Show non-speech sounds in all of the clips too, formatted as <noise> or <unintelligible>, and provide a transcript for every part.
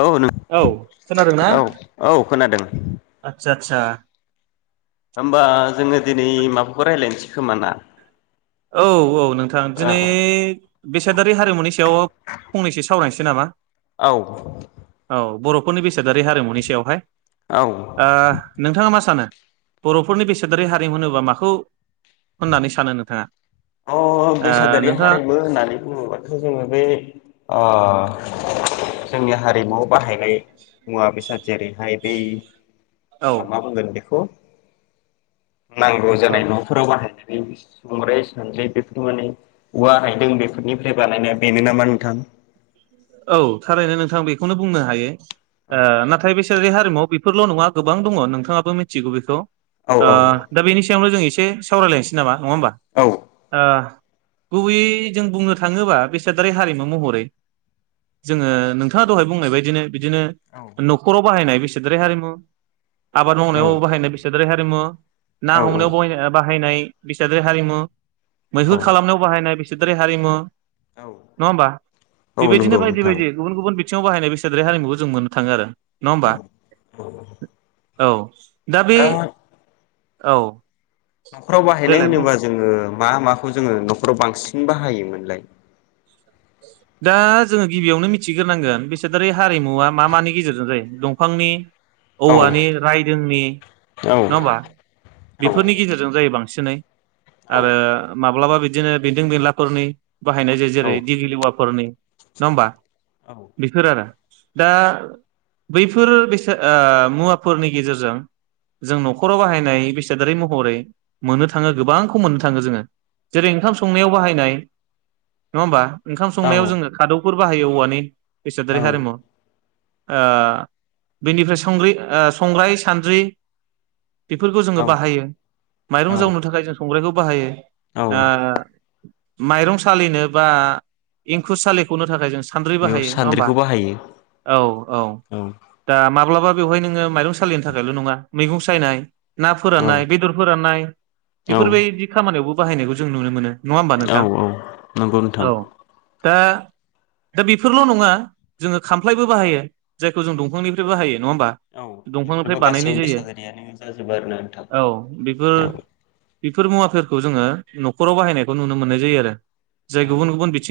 औ नों औ खोनादोंना औ औ खोनादों आतसा होमबा जोङो दिनै माबाखौ रायलायनोसै खोमा ना? औ औ नोंथां दिनै बेसादारि हारिमुनि सायाव फंनैसो सावरायनोसै नामा? औ औ बर'फोरनि बेस सादारि हारिमुनि सायावहाय औ ओ नोंथाङा मा सानो? बर'फोरनि बेसादारि हारिमु होनोबा माखौ होननानै सानो नोंथाङा? अ ओ बेसादारि नोंथाङा हारिमु होननानै बुङोबाथ' जोङो बे ओ <inaudible> जोंनि हारिमुआव बाहायनाय मुवा बेसाद जेरैहाय बै औ आ मा बुंगोन बेखौ नांगौ औ जानाय न'फोराव बाहायनाय <unintelligible> <unintelligible> बेफोर माने औवा रायदों बेफोरनिफ्राय बानायनाय बेनो नामा नोंथां? औ थारैनो नोंथां बेखौनो बुंनो हायो ओ नाथाय बे <unintelligible> हारिमु आव बेफोरल' नङा गोबां दङ नोंथाङाबो मिथिगौ बेखौ ओ औ दा बेनि सायावनो' जों एसे-' सावरायलायनोसै नामा? नङा होमबा औ गुबैयै जों बुंनो थाङोबा बेसादारि हारिमु महरै जोङो नोंथाङा दहाय बुंनाय बायदिनो बिदिनो औ न'खराव बाहायनाय बेसादारि हारिम आबाद मावनायाव औ बाहायनाय बेसादारि हारिमु ना औ हमनायावाय बाहायनाय बेसादारि हारिमु मैहुर औ खालामनायाव बाहायनाय बे <unintelligible> बेसादारि हारिमु औ औ नहबा औ बिबायदि नंगौ बिनो बायदि नोंथां बायदि गुबुन गुबुन बिथिंङाव बाहायनाय बेसादारि हारिमुखौ जों मोननो थाङो आरो नङा औ होमबा औ औ दा बे औ न'खराव बाहायनाय देलाय बुं होनोबा जोङो मा माखौ जोङो न'खराव बांसिन <unintelligible> बाहायोमोनलाय दा जोङो गिबियावनो मिथिग्रोनांगोन बिसादारि हारिमुवा मा मानि गेजेरजों जायो दंफांनि औ औवानि रायदोंनि औ नङा होमबा औ बेफोरनि गेजेरजों जायो बांसिन एसे ननाय <unintelligible> आरो माबा माब्लाबा बिदिनो बेन्दों बेनलाफोरनि बाहायनाय जायो औ जेरै फोरनि नङा होमबा औ बिसोर आरो दा बैफोर बेसाद ओ मुवाफोरनि गेजेरजों जों न'खराव बाहायनाय बेसादारि महरै मोननो थाङो गोबांखौ मोननो थाङो जोङो जेरै ओंखाम संनायाव बाहायनाय नङा होमबा ओंखाम संनायाव जोङो खादौ बाहायो औवानि बेसादारि हारिमु ओ बेनिफ्राय संग्रि ओ संग्राय सानद्रि बेफोरखौ जोङो औ बाहायो माइरं औ जावनो थाखाय जों संग्रायखौ बाहायो औ ओ माइरं सालिनो बा एंखुर सालिखौनो थाखाय जों सान्द्रै बेयाव बाहायो नङा होमबा सान्द्रिखौ बाहायो औ औ दा माब्लाबा बेवहाय नोङो माइरं सालिनो थाखायल' नङा मैगं सायनाय ना औ फोराननाय बेदर फोराननाय औ बेफोरबायदि खामानियावबो बाहायनायखौ जों नुनो मोनो नङा होमबा औ नोंथां औ नंगौ नोंथां । औ दा दा बेफोरल' नङा जोङो खामफ्लायबो बाहायो जायखौ जों दंफांनिफ्रायबो बाहायो नङा होमबा औ दंफांनिफ्राय बेफोरबो गासै बानायनाय जायो बेसादारियानो जाजोबो आरोना नोंथां औ बेफोर औ बेफोर मुवाफोरखौ जोङो न'खराव बाहायनायखौ नुनो मोननाय जायो आरो जाय औ गुबुन गुबुन बि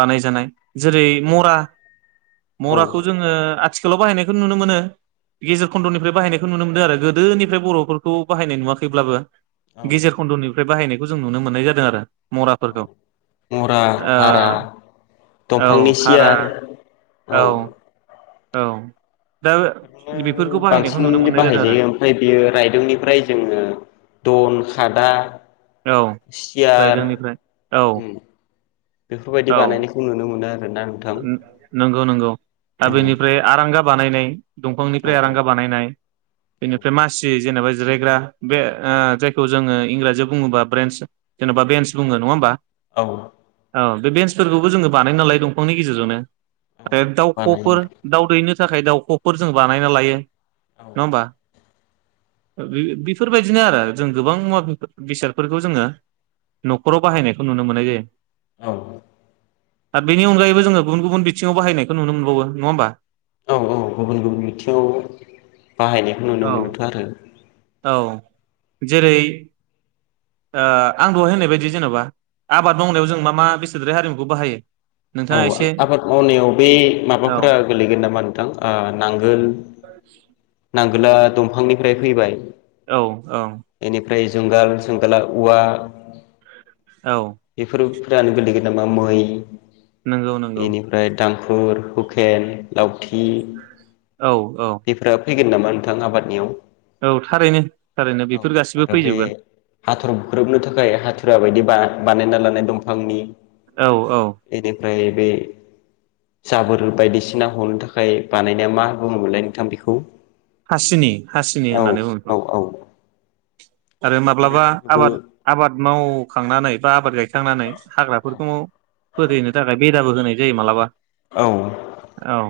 बानायजानाय जेरै औ मरा औ मराखौ जोङो आथिखाल लाव बाहायनायखौ नुनो मोनो गेजेर खन्द'निफ्राय बाहायनायखौ नुनो मोनदों आरो गोदोनिफ्राय बर'फोरखौ बाहायनाय नुवाखैब्लाबो औ गेजेर खन्द'निफ्राय बाहायनायखौ जों नुनो मोननाय जादों आरो मराफोरखौ । मरा भारा औ दंफांनि हारा सियार औ औ दा बिदिनो बेफोरखौ बाहायनायखौ बांसिन नुनो मोननाय जादों आरो बाहायजायो ओमफ्राय बेयो रायदोंनिफ्राय जोङो दन खादा औ सियार रायदोंनिफ्राय औ उम बेफोरबायदि बानायनायखौ नुनो मोनो आरो उम नंगौ नंगौ औ दा बेनिफ्राय आरांगा बानायनाय औ दंफांनिफ्राय रांगा औ बानायनाय बेनिफ्राय औ मासि जेनेबा ज जिरायग्रा बे आं जायखौ जोङो इंराजियाव बुङोबा ब्रेन्स जे'बा बेन्स बुङो‌ नङा होमबा औ औ बेन्सफोरखौबो जोङो बानाय नालाय दं नि गेजेरजोंनो औ आरो बानायो दाउखफोर दाउ दैनो थाखाय दाउखफोर जों बानायना लायो औ नङा होनबा बेफोरबायदिनो आरो जों गोबां मुवा बेसादफोरखौ जोङो नखराव बाहायनायखौ नुनो मोननाय जायो । औ बेनि अनगायैबो जोङो गुबुन गुबुन बिथिङाव बायनायखौ नुनो मोनबावो नङा होमबा? औ औ गुबुन गुबुन बिथिङाव बाहायनायखौ औ नुनो मोनोथ आरो । औ जेरै आ आं दहाय होननाय बायदि जेनबा आबाद मावनायाव जों मा मा बेसादारि हारिमुखौ बाहायो? औ नोंथाङा एसे आबाद मावनायाव बे औ माबाफोरा गोलैगोन नामा नोंथां ओ नांगोल ओ दंफांनिफ्राय फैबाय औ औ ओमफ्राय जुंगाल जुंगाला औवा औ बेफोरो रानो गोलैगोन नामा मै नंगौ नंगौ इनिफ्राय दां गफुर हुखेन लावथि औ औ बेफोरा फैगोन नामा नोंथां आबादनियाव थारैनो थारैनो औ बेफोर गासिबो आरो बे फैजोबगोन हाथर बुख्रोबनो थाखाय हाथुरा बायदि बा बानायना लानाय दंफांनि औ औ बेनिफ्राय बे जाबोर बायदिसिना हनो थाखाय बानायनाया मा बुङोमोनलाय नोंथां बेखौ हासिनि हासिनि औ होननानै बुंङो बेखौ औ औ आरो दा माब्लाबा बेफोरखौबो आबाद आबाद मावखांनानै बा आबाद गायखां थांनानै औ हाग्राफोरखौ फोदैहैनो थाखाय बे बदाबो होनाय जायो मालाबा औ औ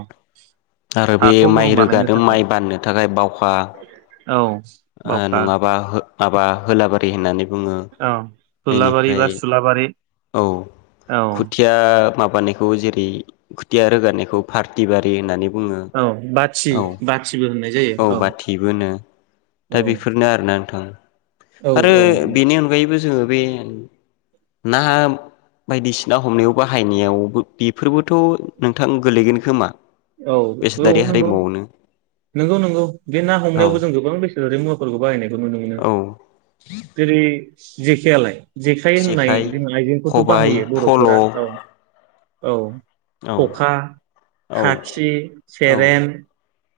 आरो बे हाखौ गुरुं माइ बानायनो रोगादों थाखाय माइ बान्नो थाखाय बावखा औ ओ बावखा नङाबा माबा होलाबारि होननानै बुङो औ थलाबारि बेनिफ्राय बा सुलाबारि औ औ खुथिया ओ माबानायखौ जेरै खुथिया रोगानायखौ पार्टि बारि होननानै बुङो औ बाथि औ बाथिबो होननाय जायो औ बाथिबो औ दा बेफोरनो आरोना नोंथां। औ आरो औ नंगौ बेनि अनगायैबो जोङो बै ना बायदिसिना हमनायाव बाहायनायाव बेफोरबोथ' नोंथां गोलैगोन खोमा? औ औ बेसादारि नंगौ हारिमुआवनो नंगौ नंगौ बे ना औ हमनायावबो जों गोबां बेसेनारि मुवाफोरखौ बाहायनायखौ नुनो मोनो। औ जेरै जेखयालाय जेखाइ होननाय जोंना आइजेंखौथ' खबाइ बाहायो फल' बर'फोरा औ औ औ खखा औ खाखि औ सेरेन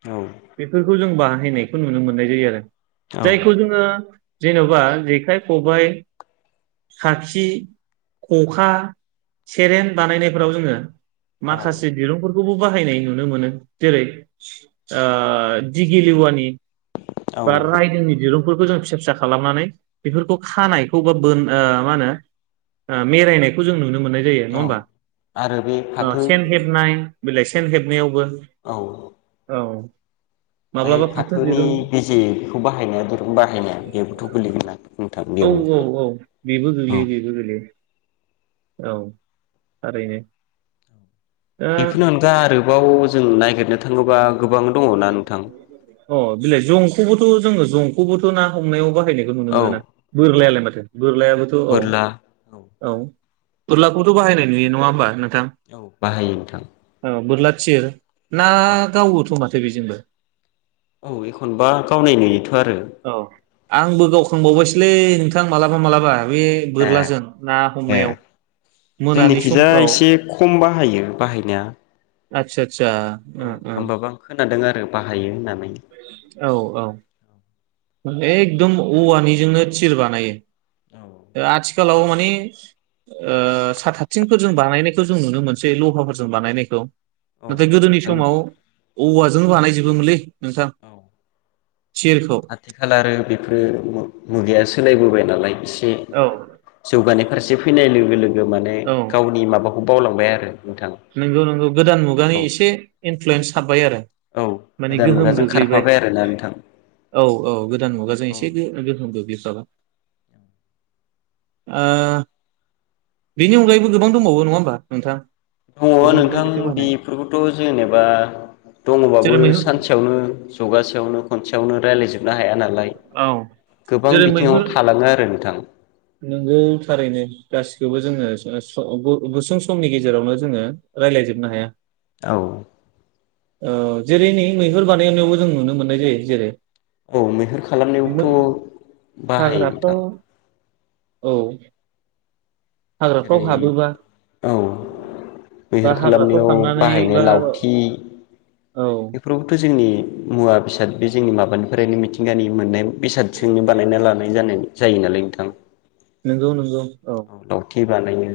औ बेफोरखौ जों बाहायनायखौ नुनो मोननाय जायो आरो। जायखौ जोङो जेन'बा जेखाइ खबाइ खाखि खखा सेरेन बानायनायफोराव जोङो औ माखासे दिरुं खौबो बाहायनाय नुनो मोनो जेरै ओ दिगिलिवानि औ बा रायदोंनि दिरुं जों फिसा फिसा खालामनानै बेफोरखौ खानायखौ बोननो मा होनो मेररायनायखौ जों नुनो मोननाय जायो नङा औ होनबा। आरो बे फाथो सेन हेबनाय बेलाइसेन हेबनायावबो औ ओमफ्राय औ माब्लाबा फाथो देरुं जे बेखौ बाहायनाया दिरुं बाहायनाया बेबोथ' गोलैगोनना नोंथां औ औ बेयावनो औ बेबो औ गोग्लैयो बेबो गोग्लैयो औ ओरैनो बेफोरनो अनगा आरोबाव जों नागिरनो थाङोबा गोबां दङना नोंथां अ बिलाय जंखौबो जं जंखौबोथ' ना हमनायाव बा हायनायखौ नुनो औ मोनोना औ बोरलायालाय माथो बोरलायाबोथ' औ औ बोरलाखौथ' बाहायनाय नुयो नङा होमबा नों औ बाहायो नोंथां बोरला थिर ना औ गावोथ माथो फै बिजोंबो औ एखनबा गावनाय नुयोथ बारो औ आंबो गावखां बावबायसैलै नोंथां मालाबा मालाबा। बे ए बोरलाजों ना ए हमनायाव मोनानि जोंनिखिजा समफ्राव एसे खम बाहायो बाहायनाया आदसा आदसा औ होमबाबो आं खोनादों आरो बाहायो होननानै औ। एखदम औवानिजोंनो थिर बानायो। औ ओ आथि खालाव माने ओ साथाथिंफोरजों बानायनायखौ जों नुनो मोनसै लहाफोरजों बानायनायखौ औ नाथाय गोदोनि आथिखाल समाव औवाजोंल' बानाय जोबोमोनलै। नोंथां औ थिरखौ आथिखाल आरो बेफ्रो मु-मुगाया सोलायबोबाय। नालाय औ जौगानाय फारसे फैनायनि लो गो माने गावनि माबाखौ बावलांबाय आर नोंगौ नोंगौ गोदान मुगानि एसे इनफ्लुयेन्स हाब्बाय आरो। औ माने गोदान गोहोम मुगाजों गोग्लैबाय खारफाबाय आरोना नोंथां औ औ गोदान मुगाजों औ एसे गो गोहोम गोग्लैफाबा ओ बिनि अनगायैबो गोबां दंबावो। नङा होमबा नोंथाङा? दङ नोंथां बेफोरखोथ' जेनेबा जेरै दङबाबो मैहुर सानसेयावनो जगासेयावनो खनसेयावनो रायलायजोब ना हाया नालाय औ गोबां जेरै बिथिङाव मैहुर थालाङो आरो नोंथां। नोंगौ थारैनो गासिखोबो जोङो <unintelligible> गुसुं समनि गेजेरावनो जोङो रायलायजोबनो हाया। औ ओ जेरै नै मैहुर बानायनायावबो जों नुनो मोननाय जायो। जेरै- औ मैहुर मै खालामनायावथ' बाहायो हाग्राफ्राव नोंथां। औ। हाग्राफ्राव जेरै हाबोबा औ बा मैहुर हाग्राफ्राव खालामनायाव थांनानै बाहायनाय बा लावथि औ बेफोरावबोथ' जोंनि मुवा बिसाद बे जोंनि माबानि ओरैनो मिथिंगा नि मोननाय बेसादजोंनो बानायना लानाय जानायनि जायो नालाय नोंथां नंगौ नंगौ औ खि बानायो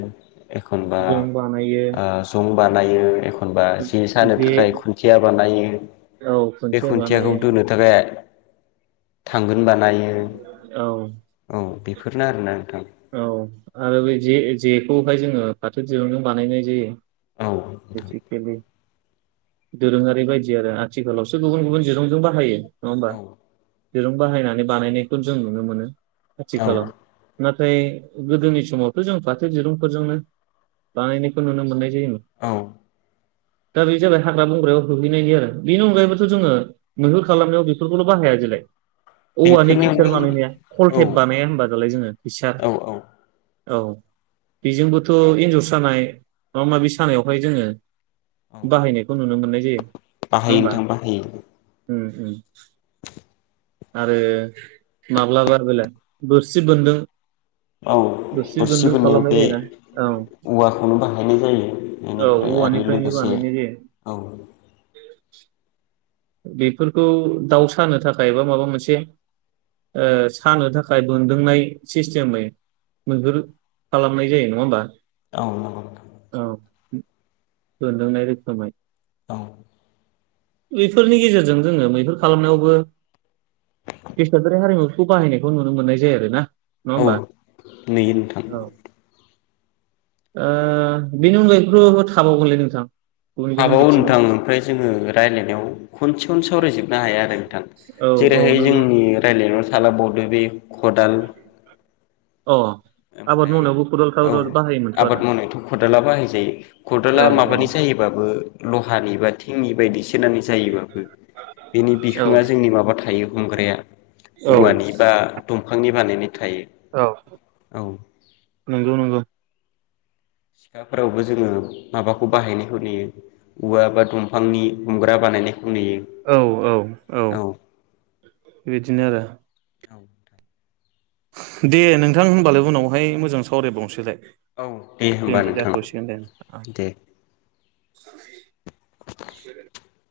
एखनबा जं बानायो ओ संबानाय ओ एख एखनबा जे सानो थाखाय खुनथिया बानायो औ बे खुन्थिया खुनथियाखौ बानायो दोनो थाखाय थांगोन बानायो औ औ बे बेफोरनो आरोना नोंथां औ आरो बे जे जेखौहाय जोङो फाथो जेयावनो बानायनाय औ नोंथां जायो <unintelligible> दोरोङारि बायदि आरो आथिखालावसो गुबुन गुबुन दिरुंजों बाहायो नङा ओमबा औ दिरुं बाहायनानै बानायनायखौ जों नुनो मोनो। औ आथिखालाव <unintelligible> नाथाय गोदोनि समावथ' जों फाथो दिरुंफोरजोंनो बानायनायखौ नुनो मोननाय दिम औ दा बे जाबाय हाग्रा बंग्रायाव होहैनायनि आरो बेनि अनगायैबोथ' जोङो मैहुर खालामनायाव बेफोरखौल' बाहाया देलाय औवानि बेफोरनि फिचार अनगायै बानायनाया औ कलटेप बानाया होनबा दालाय जोङो सार औ औ औ बेजोंबोथ' एनजर सानाय माबा माबि सानायावहाय जोङो औ बाहायनायखौ नुनो मोननाय जायो नङा बाहायो होमबा नोंथां बाहायो उम उम आरो माब्लाबा बेलाय बोरसि बोनदों औ बोरसि बोननायाव बे जायोना औ औवाखौनो बाहायनाय जायो औ एनिफ्राय आरो औवानिफ्रायनो लोगोसे बानायनाय जायो औ बेफोरखौ दाउ सानो थाखाय एबा माबा मोनसे ओ सानो थाखाय बोन्दोंनाय सिस्टेमै मैहुर खालामनाय जायो नङा होमबा औ नंगौ औ बोनदोंनाय रोखोमै औ बि बेफोरनि गेजेरजों जोङो मैहुर खालामनायावबो बेसादारि हारिमुफोरखौ बाहायनायखौ नुनो मोननाय जायो आरो ना औ नुयो नोंथां ओ बेनि अनगायैबो थाबावगोनलै नोंथां गुबुन गुबुन थाबावो बिथिङाव नोंथां ओमफ्राय जोङो रायलायनायाव खनसेखौनो सावरायजोबनो हाया आरो नोंथां औ औ जेरैहाय नंगौ जोंनि रायलायनायाव थालांबाव ओ बि खदाल अ आबाद ओमफ्राय मावनायावबो खदाल औ खदाल बाहायोमोनथ' आबाद आरो मावनायथ' खदाला बाहायजायो खदाला औ माबानि जायोबाबो लहानिबा थिंनिबायदिसो नानै जायोबाबो बेनि औ बिखङा जोंनि माबा थायो हमग्राया औ औवानि बा दंफांनि बानायनाय थायो औ औ नंगौ नंगौ सिखाफोरावबो जोङो माबाखौ बाहायनायखौ नुयो औवा बा दंफांनि हमग्रा बानायनाय औ औ औ बिदिनो आरो औ दे नोंथां होमबालाय उनावहाय मोजां सावरायबावनोसैलाय औ दे होमबा दिनै नोंथां जाथ'सिगोन दे दे। <unintelligible>